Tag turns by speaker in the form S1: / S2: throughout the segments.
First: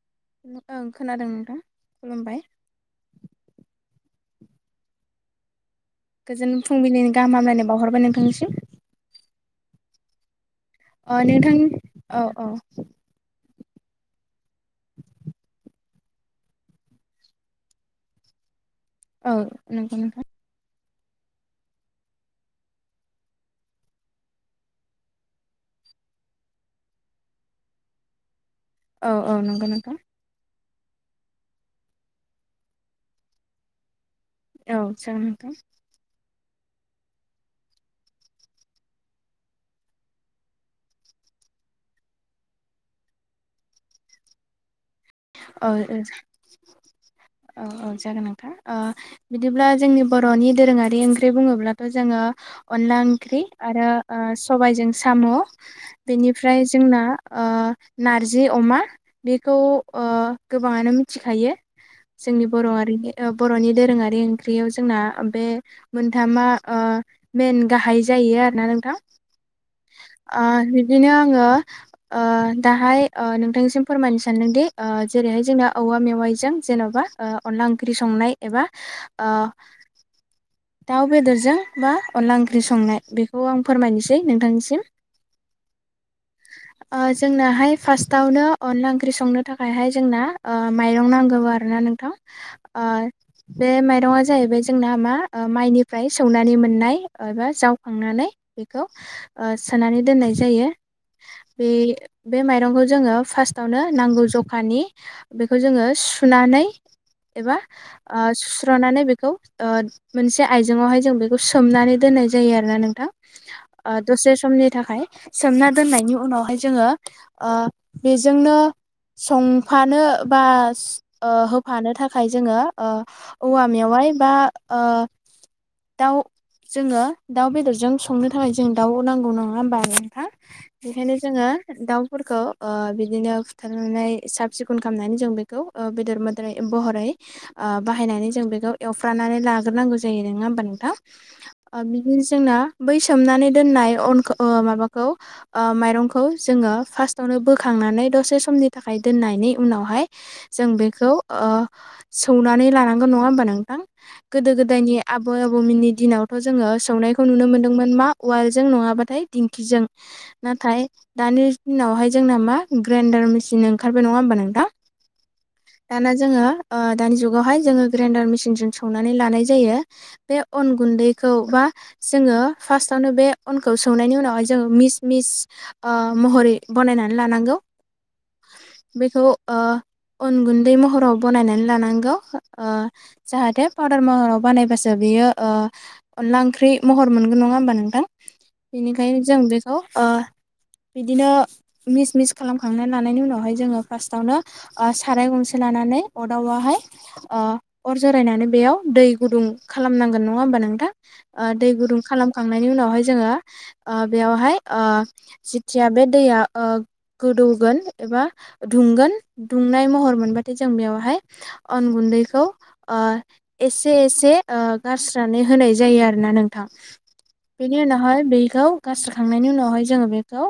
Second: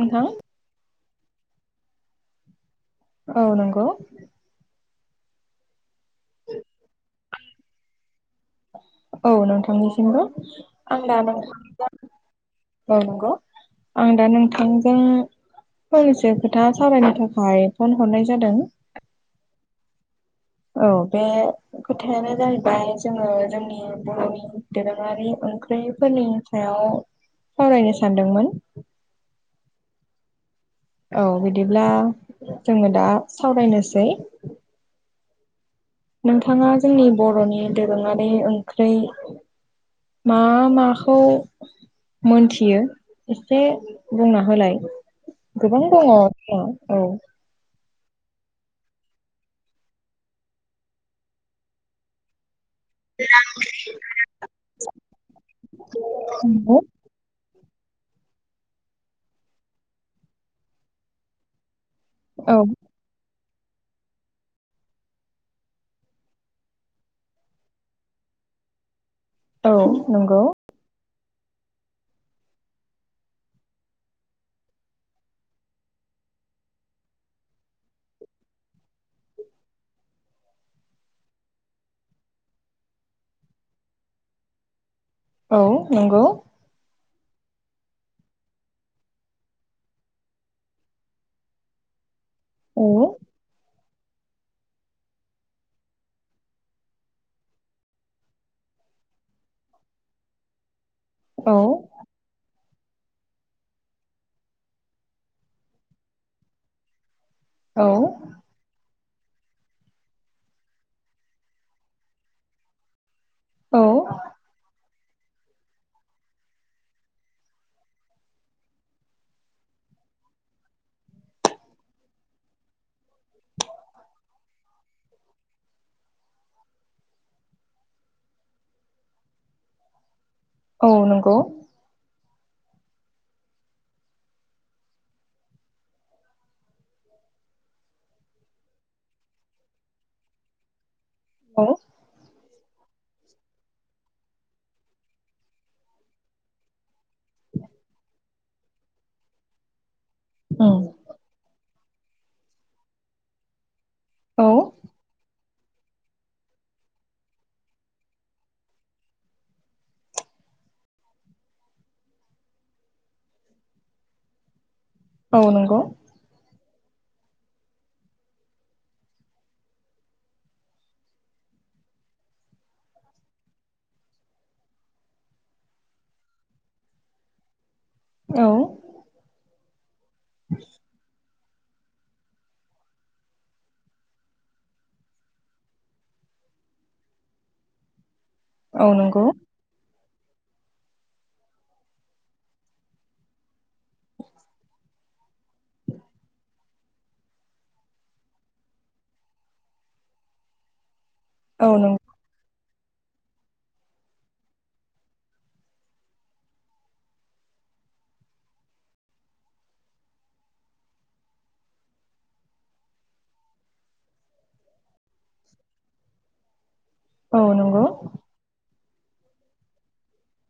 S1: नोंथां
S2: ओं खोनादों नोंथां खुलुमबाय।
S1: औ नंगौ।
S2: गोजोन फुंबिलिनि गाहाम हामलायनाय बावहरबाय नोंथांनिसम।
S1: औ नोंथांनिसिमबो आं
S2: ओ
S1: दा
S2: नोंथां
S1: नोंथांनि
S2: औ औ
S1: औ नंगौ। आं दा नोंथांजों फंनैसो खोथा सावरायनो थाखाय फन हरनाय जादों।
S2: औ नंगौ नोंथां।
S1: औ बे खोथायानो जाहैबाय जोङो जोंनि बर'नि दोरोङारि ओं ख्रिफोरनिनि सायाव सावरायनो सानदोंमोन।
S2: औ औ नंगौ नोंथां।
S1: औ बिदिब्ला जोङो दा सावरायनोसै।
S2: औ जागोन नोंथां।
S1: नोंथाङा जोंनि बर'नि दोरोङारि ओंख्रै। मा माखौ? मोनथियो एसे बुंना होलाय। गोबां
S2: औ
S1: दङ औ।
S2: औ औ जागोन नोंथां बिदिब्ला जोंनि बर'नि दोरोङारि ओंख्रि बुङोब्लाथ' जोङो। अनला ओंख्रि आरो सबायजों साम' बेनिफ्राय
S1: नंगौ
S2: जोंना आ नारजि अमा बेखौ ओ गोबाङानो मिथिखायो। जोंनि
S1: औ
S2: बर' हारिनि। बर'नि दोरोङारि ओंख्रियाव जोंना बे मोनथामा मेन गाहाय जायो। आरोना नोंथां
S1: औ नंगौ
S2: बिदिनो आङो आ दाहाय नोंथांनिसिम फोरमायनो सान्दोंदि। जेरैहाय जोंना औवा मेवाइजों जेन'बा अनला ओंख्रि संनाय एबा आ। [inaudible] दाउ बेदरजों बा अनला ओंख्रि संनाय बेखौ आं फोरमायनोसै नोंथांनिसिम।
S1: औ नंगौ
S2: जोंनाहाय फार्स्टावनो अनला ओंख्रि संनो थाखायहाय जोंना माइरं नांगौ आरो ना नोंथां।
S1: औ
S2: बे ओ माइरंआ जाहैबाय जोंना मा? माइनिफ्राय सौनानै मोननाय एबा जावखांनानै बेखौ सोनानै दोननाय जायो
S1: औ
S2: बे बे माइरंखौ। जोङ फार्सटावनो नांगौ जखानि बेखौ जोङो सुनानै एबा
S1: औ
S2: सुस्र'नानै बेखौ।। मोनसे आयजेंआवहाय जों बेखौ सोमनानै दोननाय जायो आरो ना नोंथां।
S1: औ
S2: दसे समनि थाखाय सोमना दोननायनि उनावहाय जोङो आ बेजोंनो। संफानो बा आ होफानो थाखाय जोङो औवा मेवा इबा ओ दाउ जोङो दाउ बेदरजों संनो थाखाय जों दाउ नांगौ नङा होमबा आरो थां
S1: औ
S2: बेखायनो
S1: नंगौ
S2: जोङो दाउफोरखौ बिदिनो फुथारनानै साफ सिखोन खालामनानै जों बेखौ बेदर मदरै महरै बाहायनानै जों बेखौ एवफ्रानानै ला ग्रोनांगौ जायो नङा होमबा नोंथां
S1: औ
S2: आ बिदिनो जोंना बै [unintelligible] सोनानै दोननाय माबाखौ माइरंखौ जों फार्सट आवनो बोखांनानै दसे समनि थाखाय दोननायनि उनावहाय जों
S1: उम
S2: बेखौ सौनानै लानांगौ नङा होमबा नोंथां
S1: औ
S2: गोदो गोदायनि आबौ आबौमोननि दिनावथ' जोङो सौनायखौ नुनो मोन्दोंमोन मा उवालजों नङाबाथाय दिंखिजों नाथाय दानि दिनावहाय जोंना मा ग्राइनडार मेसिन ओंखारबाय नङा होमबा नोंथां?
S1: औ नंगौ
S2: दाना जोङो दानि जुगावहाय जोङो ग्रेइनडार मेसिनजों सौ- -नानै‌ लानाय जायो। बे अन‌ गुन्दैखौ बा जोङो फार्सटावनो बे अनखौ सौ नायनि उनावहाय जोंङो मिस मिस महरै बनायनानै लानांगौ।
S1: औ
S2: बेखौ अन गुन्दै महराव बनायनानै लानांगौ। जाहाथे पाउदार महराव बानायबासो बियो अनला ओंख्रि महर मोनगोन नङा होमबा नोंथां?
S1: औ नंगौ
S2: बेनिखायनो जों बेखौ बिदिनो मिस मिस खालामखांनानै लानायनि उनावहाय जोङो फार्स्टआवनो साराय गंसे लानानै अदाबावहाय ओ अर जरायनानै बेयाव दै गुदुं खालामनांगोन नङा होमबा नोंथां ओ
S1: औ
S2: दै
S1: नंगौ
S2: गुदुं खालामखां नायनि उनावहाय जोङो ओ बेयावहाय ओ जेथिया बे दैया गोदौ एबा दुंगोन दुंनाय महर मोनबाथाय जों बेयावहाय अन गुन्दैखौ एसे एसे गारस्रोनानै होनाय जायो आरोना नोंथां।
S1: औ
S2: बेनि
S1: नंगौ
S2: उनावहाय बेखौ गारस्रोखांनायनि उनावहाय जोङो बे खौ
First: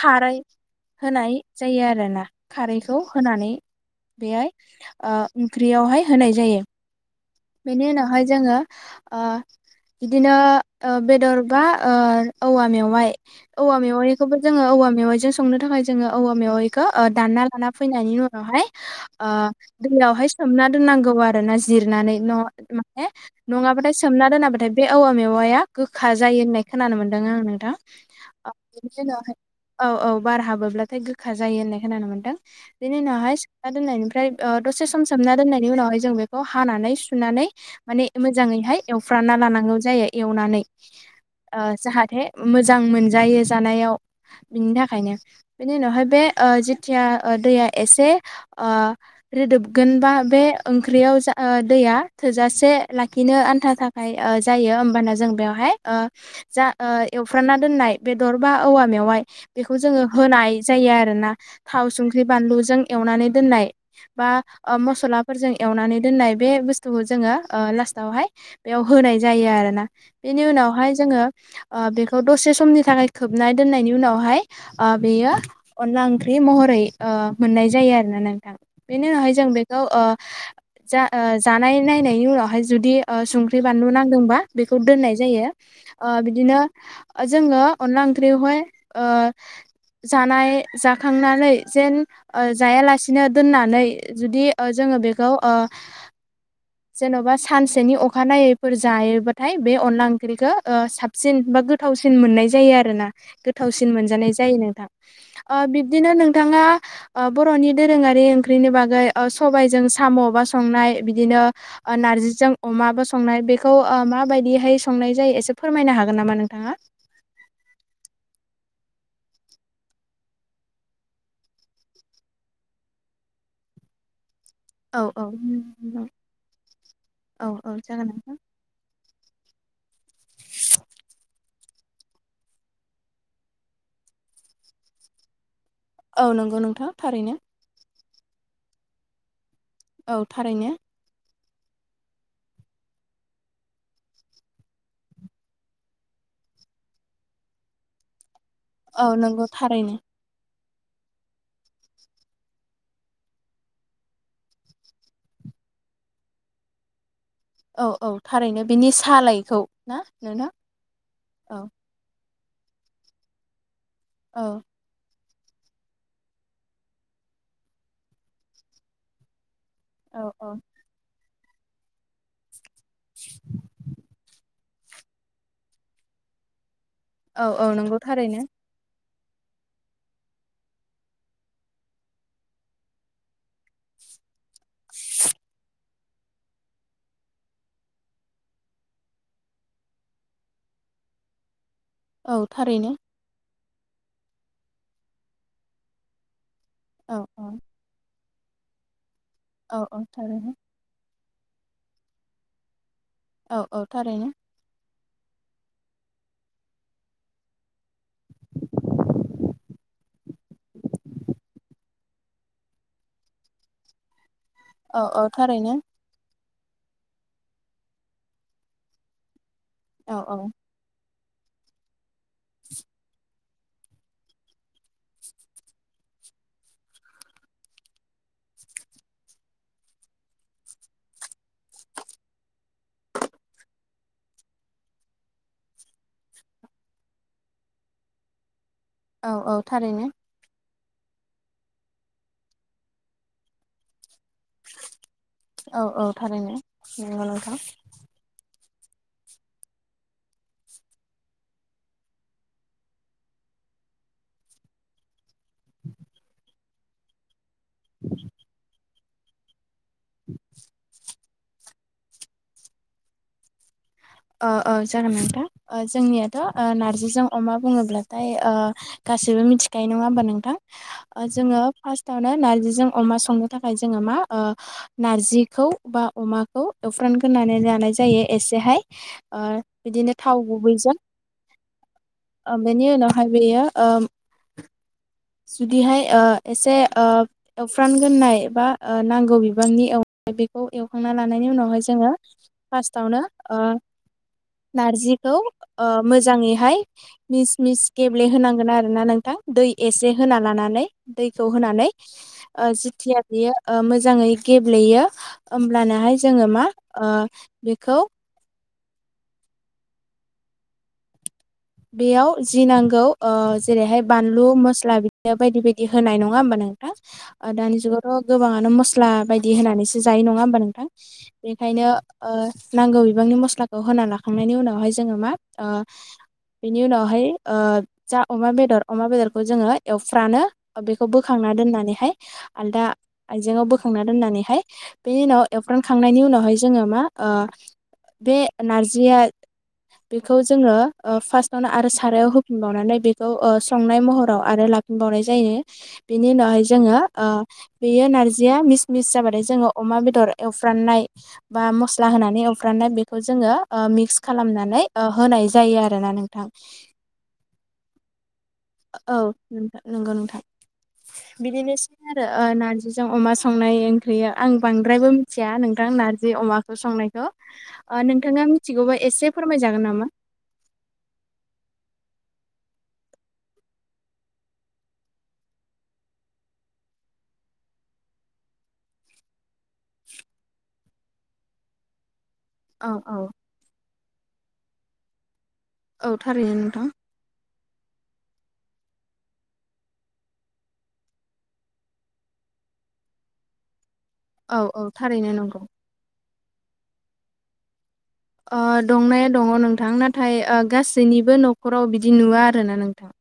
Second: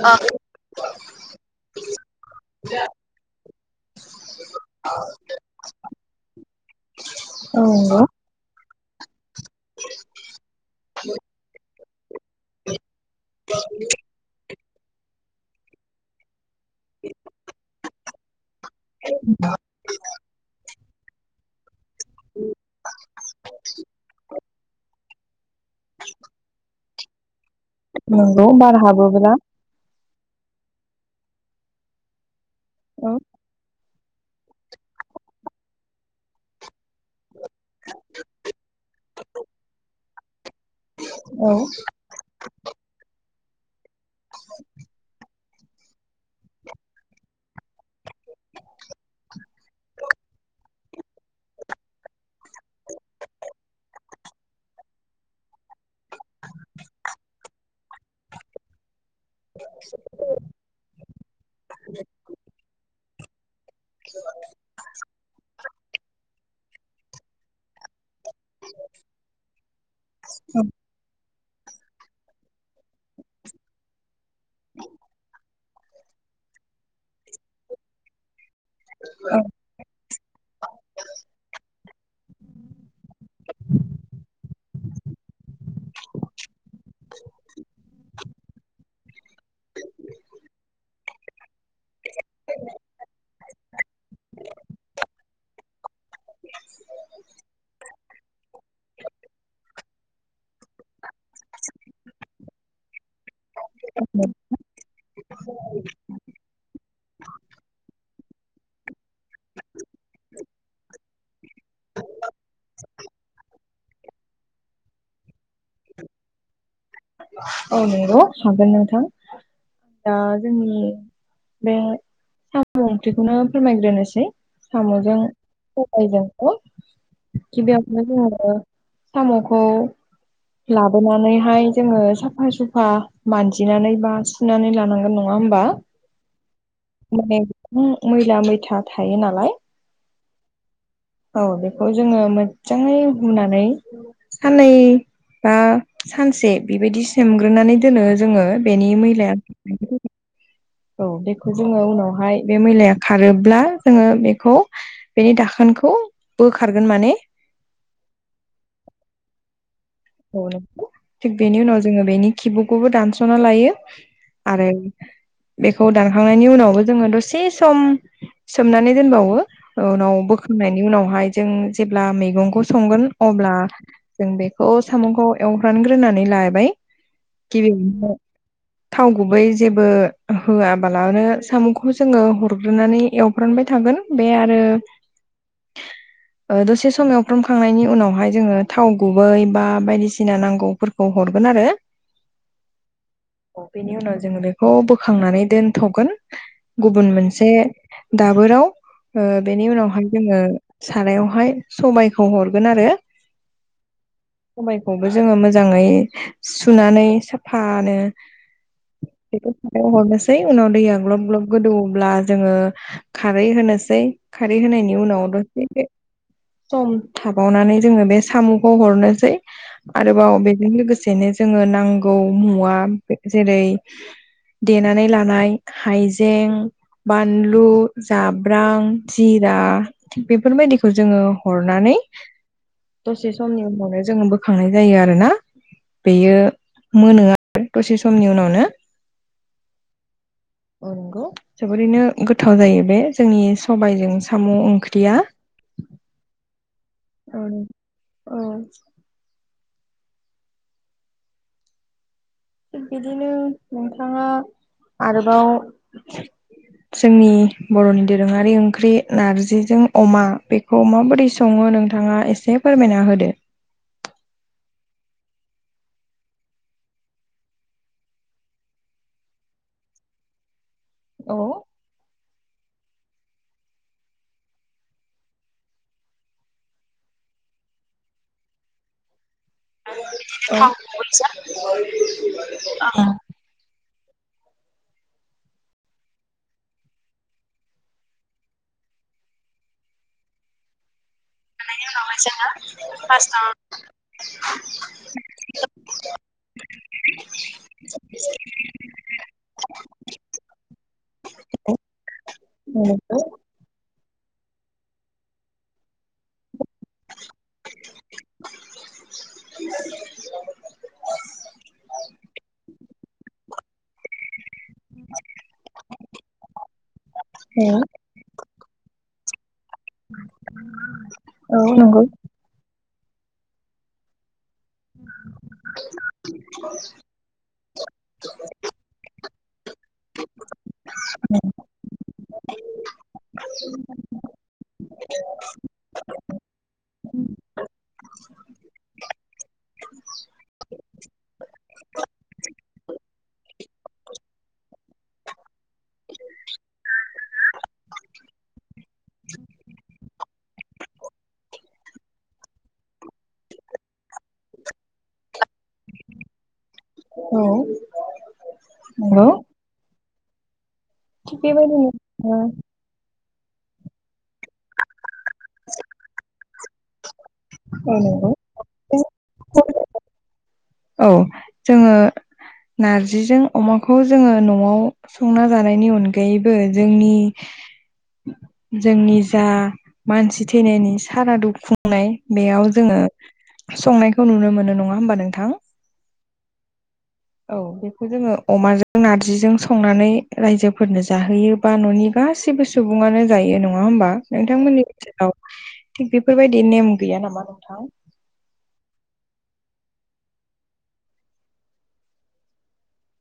S2: खारै होनाय जायो आरो ना खारैखौ होनानै बेहाय ओंख्रियावहाय होनाय जायो।
S1: औ
S2: बेनि
S1: नंगौ
S2: उनावहाय जोङो बिदिनो बेदर बा औवा मेवाइ औवा मेवाइखौबो जोङो औवा मेवाइजों संनो थाखाय जोङो औवा मेवाइखौ दानना लाना फैनायनि उनाव दैयाव सना दनांगौ आरो ज जिरनानै माने नङाबाथाय सोमना दोनाबाथाय। ओमफाय बे औवा मेवाया गोखा जायो होननाय खोनानो मोनदों आङो।
S1: नंगौ बार हाबोब्ला
S2: [unintelligible] औ औ बार हाबोब्लाथाय गोखा जायो होननाय खोनानो मोनदों। बेनि
S1: औ
S2: उनावहाय सोमना दोननायनिफ्राय दसे सम सोमना दोननायनि उनावहाय जों बे खौ हानानै सुनानै माने मोजाङैहाय एवफ्रामना लानांगौ जायो एवनानै
S1: औ
S2: जाहाथे मोजां मोनजायो जानायाव बिनि थाखायनो बेनि उनावहाय बे जिथिया दैया एसे रोदोबगोन बा बे ओंख्रियाव जा दैया थोजासे लाखिनो आन्था थाखाय जायो होमबाना जों बेयावहाय जा एवफ्रामना दोननाय बेदर बा औवा मेवाइ बेखौ जोङो होनाय जायो आरोना थाव संख्रि बानलुजों एवनानै दोननाय बा मसलाफोरजों एवनानै दोननाय बे बुस्थुखौ जोङो लास्टावहाय बेयाव होनाय जायो आरोना बेनि
S1: औ
S2: उनावहाय जोङो बेखौ दसे समनि थाखाय खोबना दोननायनि उनावहाय बेयो अनला ओंख्रि महरै मोननाय जायो आरोना नोंथां बेनि उनावहाय
S1: औ
S2: जों बेखौ जा जानाय नायनायनि उनावहाय जुदि संख्रि बानलु नांदोंबा बेखौ दोननाय जायो। ओ बिदिनो जोङो अनला ओंख्रियावहाय ओ जानाय जाखांनानै जेन जायालासिनो दोननानै जुदि जोङो बेखौ ओ जेन'बा सानसेनि अखानायैफोर जायोबाथाय बे अनला ओंख्रिखौ ओ साब- -सिन बा गोथावसिन मोननाय जायो आरो ना। गोथावसिन मोनजानाय जायो नोंथां ओ बिब्दिनो नोंथाङा ओ बर'नि दोरोङारि ओंख्रिनि बागै सबायजों साम'बा संनाय बिदिनो नारजिजों अमाबा संनाय बेखौ माबायदिहाय सं- -नाय जायो‌ एसे फोरमायनो हागोन नामा नोंथाङा?
S1: औ नंगौ हागोन नोंथां। दा जोंनि बे साम' ओंख्रिखौनो फोरमायग्रोनोसै। साम
S2: औ
S1: जों
S2: औ
S1: सबायजोंखौ
S2: औ औ जागोन नोंथां।
S1: साम'खौ लाबोनानैहाय जोङो सा साफा सुफा मानजिनानै बा सुनानै लानांगोन नङा होमबा?
S2: औ नंगौ नोंथां थारैनो।
S1: माने गोबां मैला मैथा थायो नालाय।
S2: औ थारैनो।
S1: औ बेखौ जोङो मोजाङै हुनानै साननै बा सानसे बेबायदि सोमग्रोनानै दोनो। जोङो बेनि
S2: औ
S1: मैलाया
S2: नंगौ थारैनो
S1: औ बेखौ जोङो उनावहाय बे मैलाया खारोब्ला जोङो बेखौ बेनि दाखोन खौ बोखारगोन माने
S2: औ औ थारैनो बेनि सालायखौ ना
S1: औ
S2: नोंथां
S1: थिग बेनि
S2: औ
S1: उनाव जोङो बेनि किबुकखौबो दानस'ना लायो।
S2: औ
S1: आरो बेखौ दानखांनायनि उनावबो जोङो दसे सम सोमनानै दोनबावो। उनाव
S2: औ औ
S1: बोखांनायनि उनावहाय जों जेब्ला मैगंखौ संगोन अब्ला जों बे खौ साम'खौ एवग्रानग्रोनानै लाबाय
S2: औ औ नंगौ
S1: गिबियावनो
S2: थारैनो।
S1: थाव गुबै जेबो होआबालानो साम'खौ जोङो हरग्रोनानै एवफ्रानबाय थागोन बे आरो दसे सम एवफ्रामखांनायनि उनावहाय जोङो थाव गुबै बा बायदिसिना नांगौफोरखौ हरगोन आरो।
S2: औ थारैनो।
S1: बेनि उनाव जोङो बेखौ बोखांनानै दोनथ'गोन गुबुन
S2: औ
S1: मोनसे
S2: औ
S1: दाबोराव बेनि
S2: औ औ
S1: उनावहाय जोङो
S2: थारैनो
S1: सारायाव हाय सबबायखौ हरगोन आरो।
S2: औ औ थारैनो।
S1: सबायखौबो जोङो मोजाङै सुनानै साफानो बेखौ खारायाव हरनोसै उनाव दैया ग्लब ग्लब गोदौब्ला जोङो खारै होनोसै। खारै होनायनि
S2: औ औ
S1: उनाव
S2: थारैनो
S1: सम थाबावनानै जोङो बे साम'खौ हरनोसै
S2: औ
S1: आरोबाव
S2: औ
S1: बेजों लोगोसे एसेनो जोङो नांगौ मुवा जेरै देनानै लानाय हाइजें बानलु जाब्रां जिरा थिग बेफोरबायदिखौ जोङो हरनानै
S2: [inaudible]
S1: दसे समनि उनावनो जोङो बोखांनाय जायो आरोना बेयो मोनो आरो दसे समनि उनावनो
S2: औ औ थारैनो
S1: औ नंगौ जोबोरैनो गोथाव जायो बे जोंनि सबाइजों साम' ओंख्रिया
S2: औ औ थारैनो नंगौ
S1: औ
S2: नोंथां
S1: औ थिग बिदिनो नोंथाङा आरोबाव जोंनि बर'नि दोरोङारि ओंख्रि नारजिजों अमा बेखौ माबोरै सं सङो नोंथांआ एसे फोरमायना होदो
S2: ओ ओ जागोन नोंथा ओ जोंनिआथ' ओ नारजिजों अमा बुङोब्लाथाय ओ गासिबो मिथिखायो नङा हबा नोंथां
S1: औ
S2: जोङो फासत आवनो नारजिजों अमा संनो थाखाय जोङो मा ओ नारजिखौ बा अमाखौ एवफ्रामग्रोनानै लानाय जायो एसेहाय बिदिनो थाव
S1: औ
S2: गुबैजों ओ बेनि उनावहाय बेयो ओ जुदिहाय ओ एसे ओ एवफ्रानगोननाय बा नांगौ बिबांनि बेखौ एवखांना लानायनि उनावहाय जोङो फासतावनो ओ नारजिखौ ओ मोजाङैहाय मिस मिस गेब्लेहोनांगोन आरो ना नोंथां दै एसे होना लानानै दैखौ होनानै ओ
S1: नंगौ
S2: जेथिआ बेयो ओ मोजाङै गेब्लेयो ओमब्लानाहाय जोङो मा बेखौ
S1: [inaudible]
S2: बेयाव जि नांगौ ओ जेरैहाय बानलु मस्ला बिदिनो बायदि बायदि होनाय नङा होमबा नोंथां नोंथां ओ
S1: औ
S2: दानि जुगावथ' गोबांआनो मसला बाय बिदि होनानैसो जायो नङा ओमबा नोंथां
S1: औ
S2: बेनिखायनो
S1: नंगौ
S2: ओ नांगौ बिबांनि मस्लाखौ होना ला खांनायनि उनावहाय जोहा मा ओ बेनि उनावहाय ओ जा अमा बेदर अमा बेदरखौ जोङो एवफ्रानो बेखौ बोखांना दोननानैहाय आलदा आइजेंआव बोखांना दोननानैहाय बेनि उनाव एव्रांखांनायनि उनावहाय जोङो मा ओ बे नारजिआ बेखौ जोङो ओ फासत आरो सारायाव होफिनबावनानै बेखौ ओ संनाय महराव आरो लाफिनबावनाय जायो हो बेनि उनावहाय जोङो ओ बेयो नारजिया मिस मिस जाबाथाय जोङो अमा बेदर एवफ्राननाय बा मस्ला होनानै एवफ्राननाय बेखौ जोङो ओ मिक्स खालामनानै ऐ होनाय नाय जायो आरोना नोंथां
S1: औ
S2: औ
S1: नंगौ
S2: नोंथां नंगौ नोंथां
S1: थिग
S2: बिदिनो
S1: बेबायदिनो
S2: सै आरो
S1: ओ
S2: नारजिजों अमा संनाय ओंख्रिआ आं बांद्रायबो मिथिया नोंथां नारजि अमाखौ संनायखौ
S1: औ
S2: ओ
S1: नंगौ
S2: नोंथांआ मिथिगौबा एसे फोरमायजागोन नामा?
S1: औ जोङो नारजिजों अमाखौ जोङो नवाव संना जानायनि अनगायैबो जोंनि जोंनि जा मानसि थैनायनि सारादु खुंनाय बेआव
S2: औ
S1: जोङो
S2: औ
S1: संनाय खौ नुनो मोनो नङा होमबा नोंथां
S2: औ थारैनो नोंथां
S1: औ बेखौ जोङो अमाजों नारजिजों संनानै रायजोफोरनो जाहोयोबा न'निबा गासिबो सुबुंआनो जायो नङा होमबा
S2: औ औ
S1: नोंथांमोननि
S2: थारैनो
S1: गेजेराव
S2: नंगौ
S1: थिग बेफोरबादि नेम गैया नामा नोंथां
S2: ओ दंनाया दङ नोंथां नाथाय ओ गासैनिबो न'खराव बिदि नुवा आरोना नोंथां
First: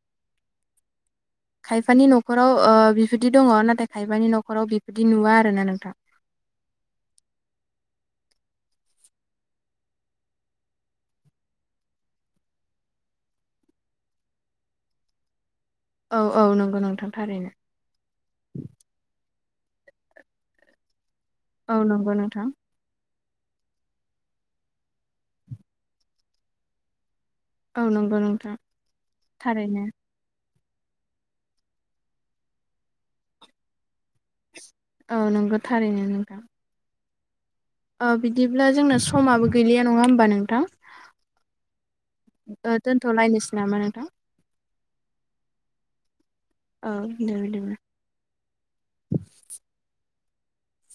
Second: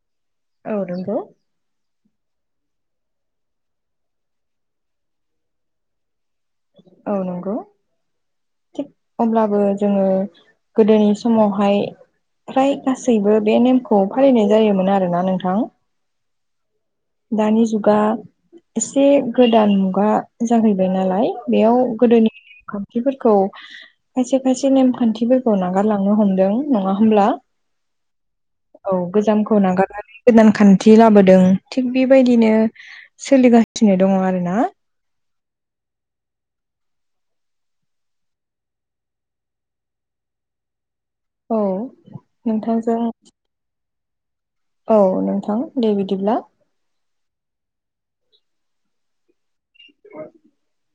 S1: औ नंगौ
S2: खायफानि न'खराव ओ बिफदि दङ नाथाय खायफानि न'खराव बिबदि नुवा आरोना नोंथां
S1: औ नंगौ थिग अब्लाबो जोङो गोदोनि समावहाय फ्राय गासैबो बे नेमखौ फालिनाय जायोमोन आरोना नोंथां
S2: औ औ नोंगौ नोंथां थारैनो
S1: दानि जुगा एसे गोदान मुगा जाहैबाय नालाय
S2: औ
S1: बेयाव
S2: नंगौ
S1: गोदोनि
S2: नोंथां
S1: खान्थिफोर खौ खायसे खायसे नेमखान्थिफोरखौ नागारलांनो हमदों नङा होमब्ला?
S2: औ नंगौ नोंथां
S1: औ गोजामखौ
S2: थारैनो
S1: नागारनानै गोदान खान्थि लाबोदों थिग बिबादिनो सोलिगासिनो दङ आरोना
S2: औ नोंगौ थारैनो नोंथां ओ बिदिब्ला जोंना समाबो गैलिया नङा होमबा नोंथां?
S1: औ
S2: ओ
S1: नोंथांजों
S2: दोनथ'लायनोसै नामा नोंथां।
S1: औ नोंथां दे बिदिब्ला।
S2: औ दे बिदिब्ला।
S1: [inaudible]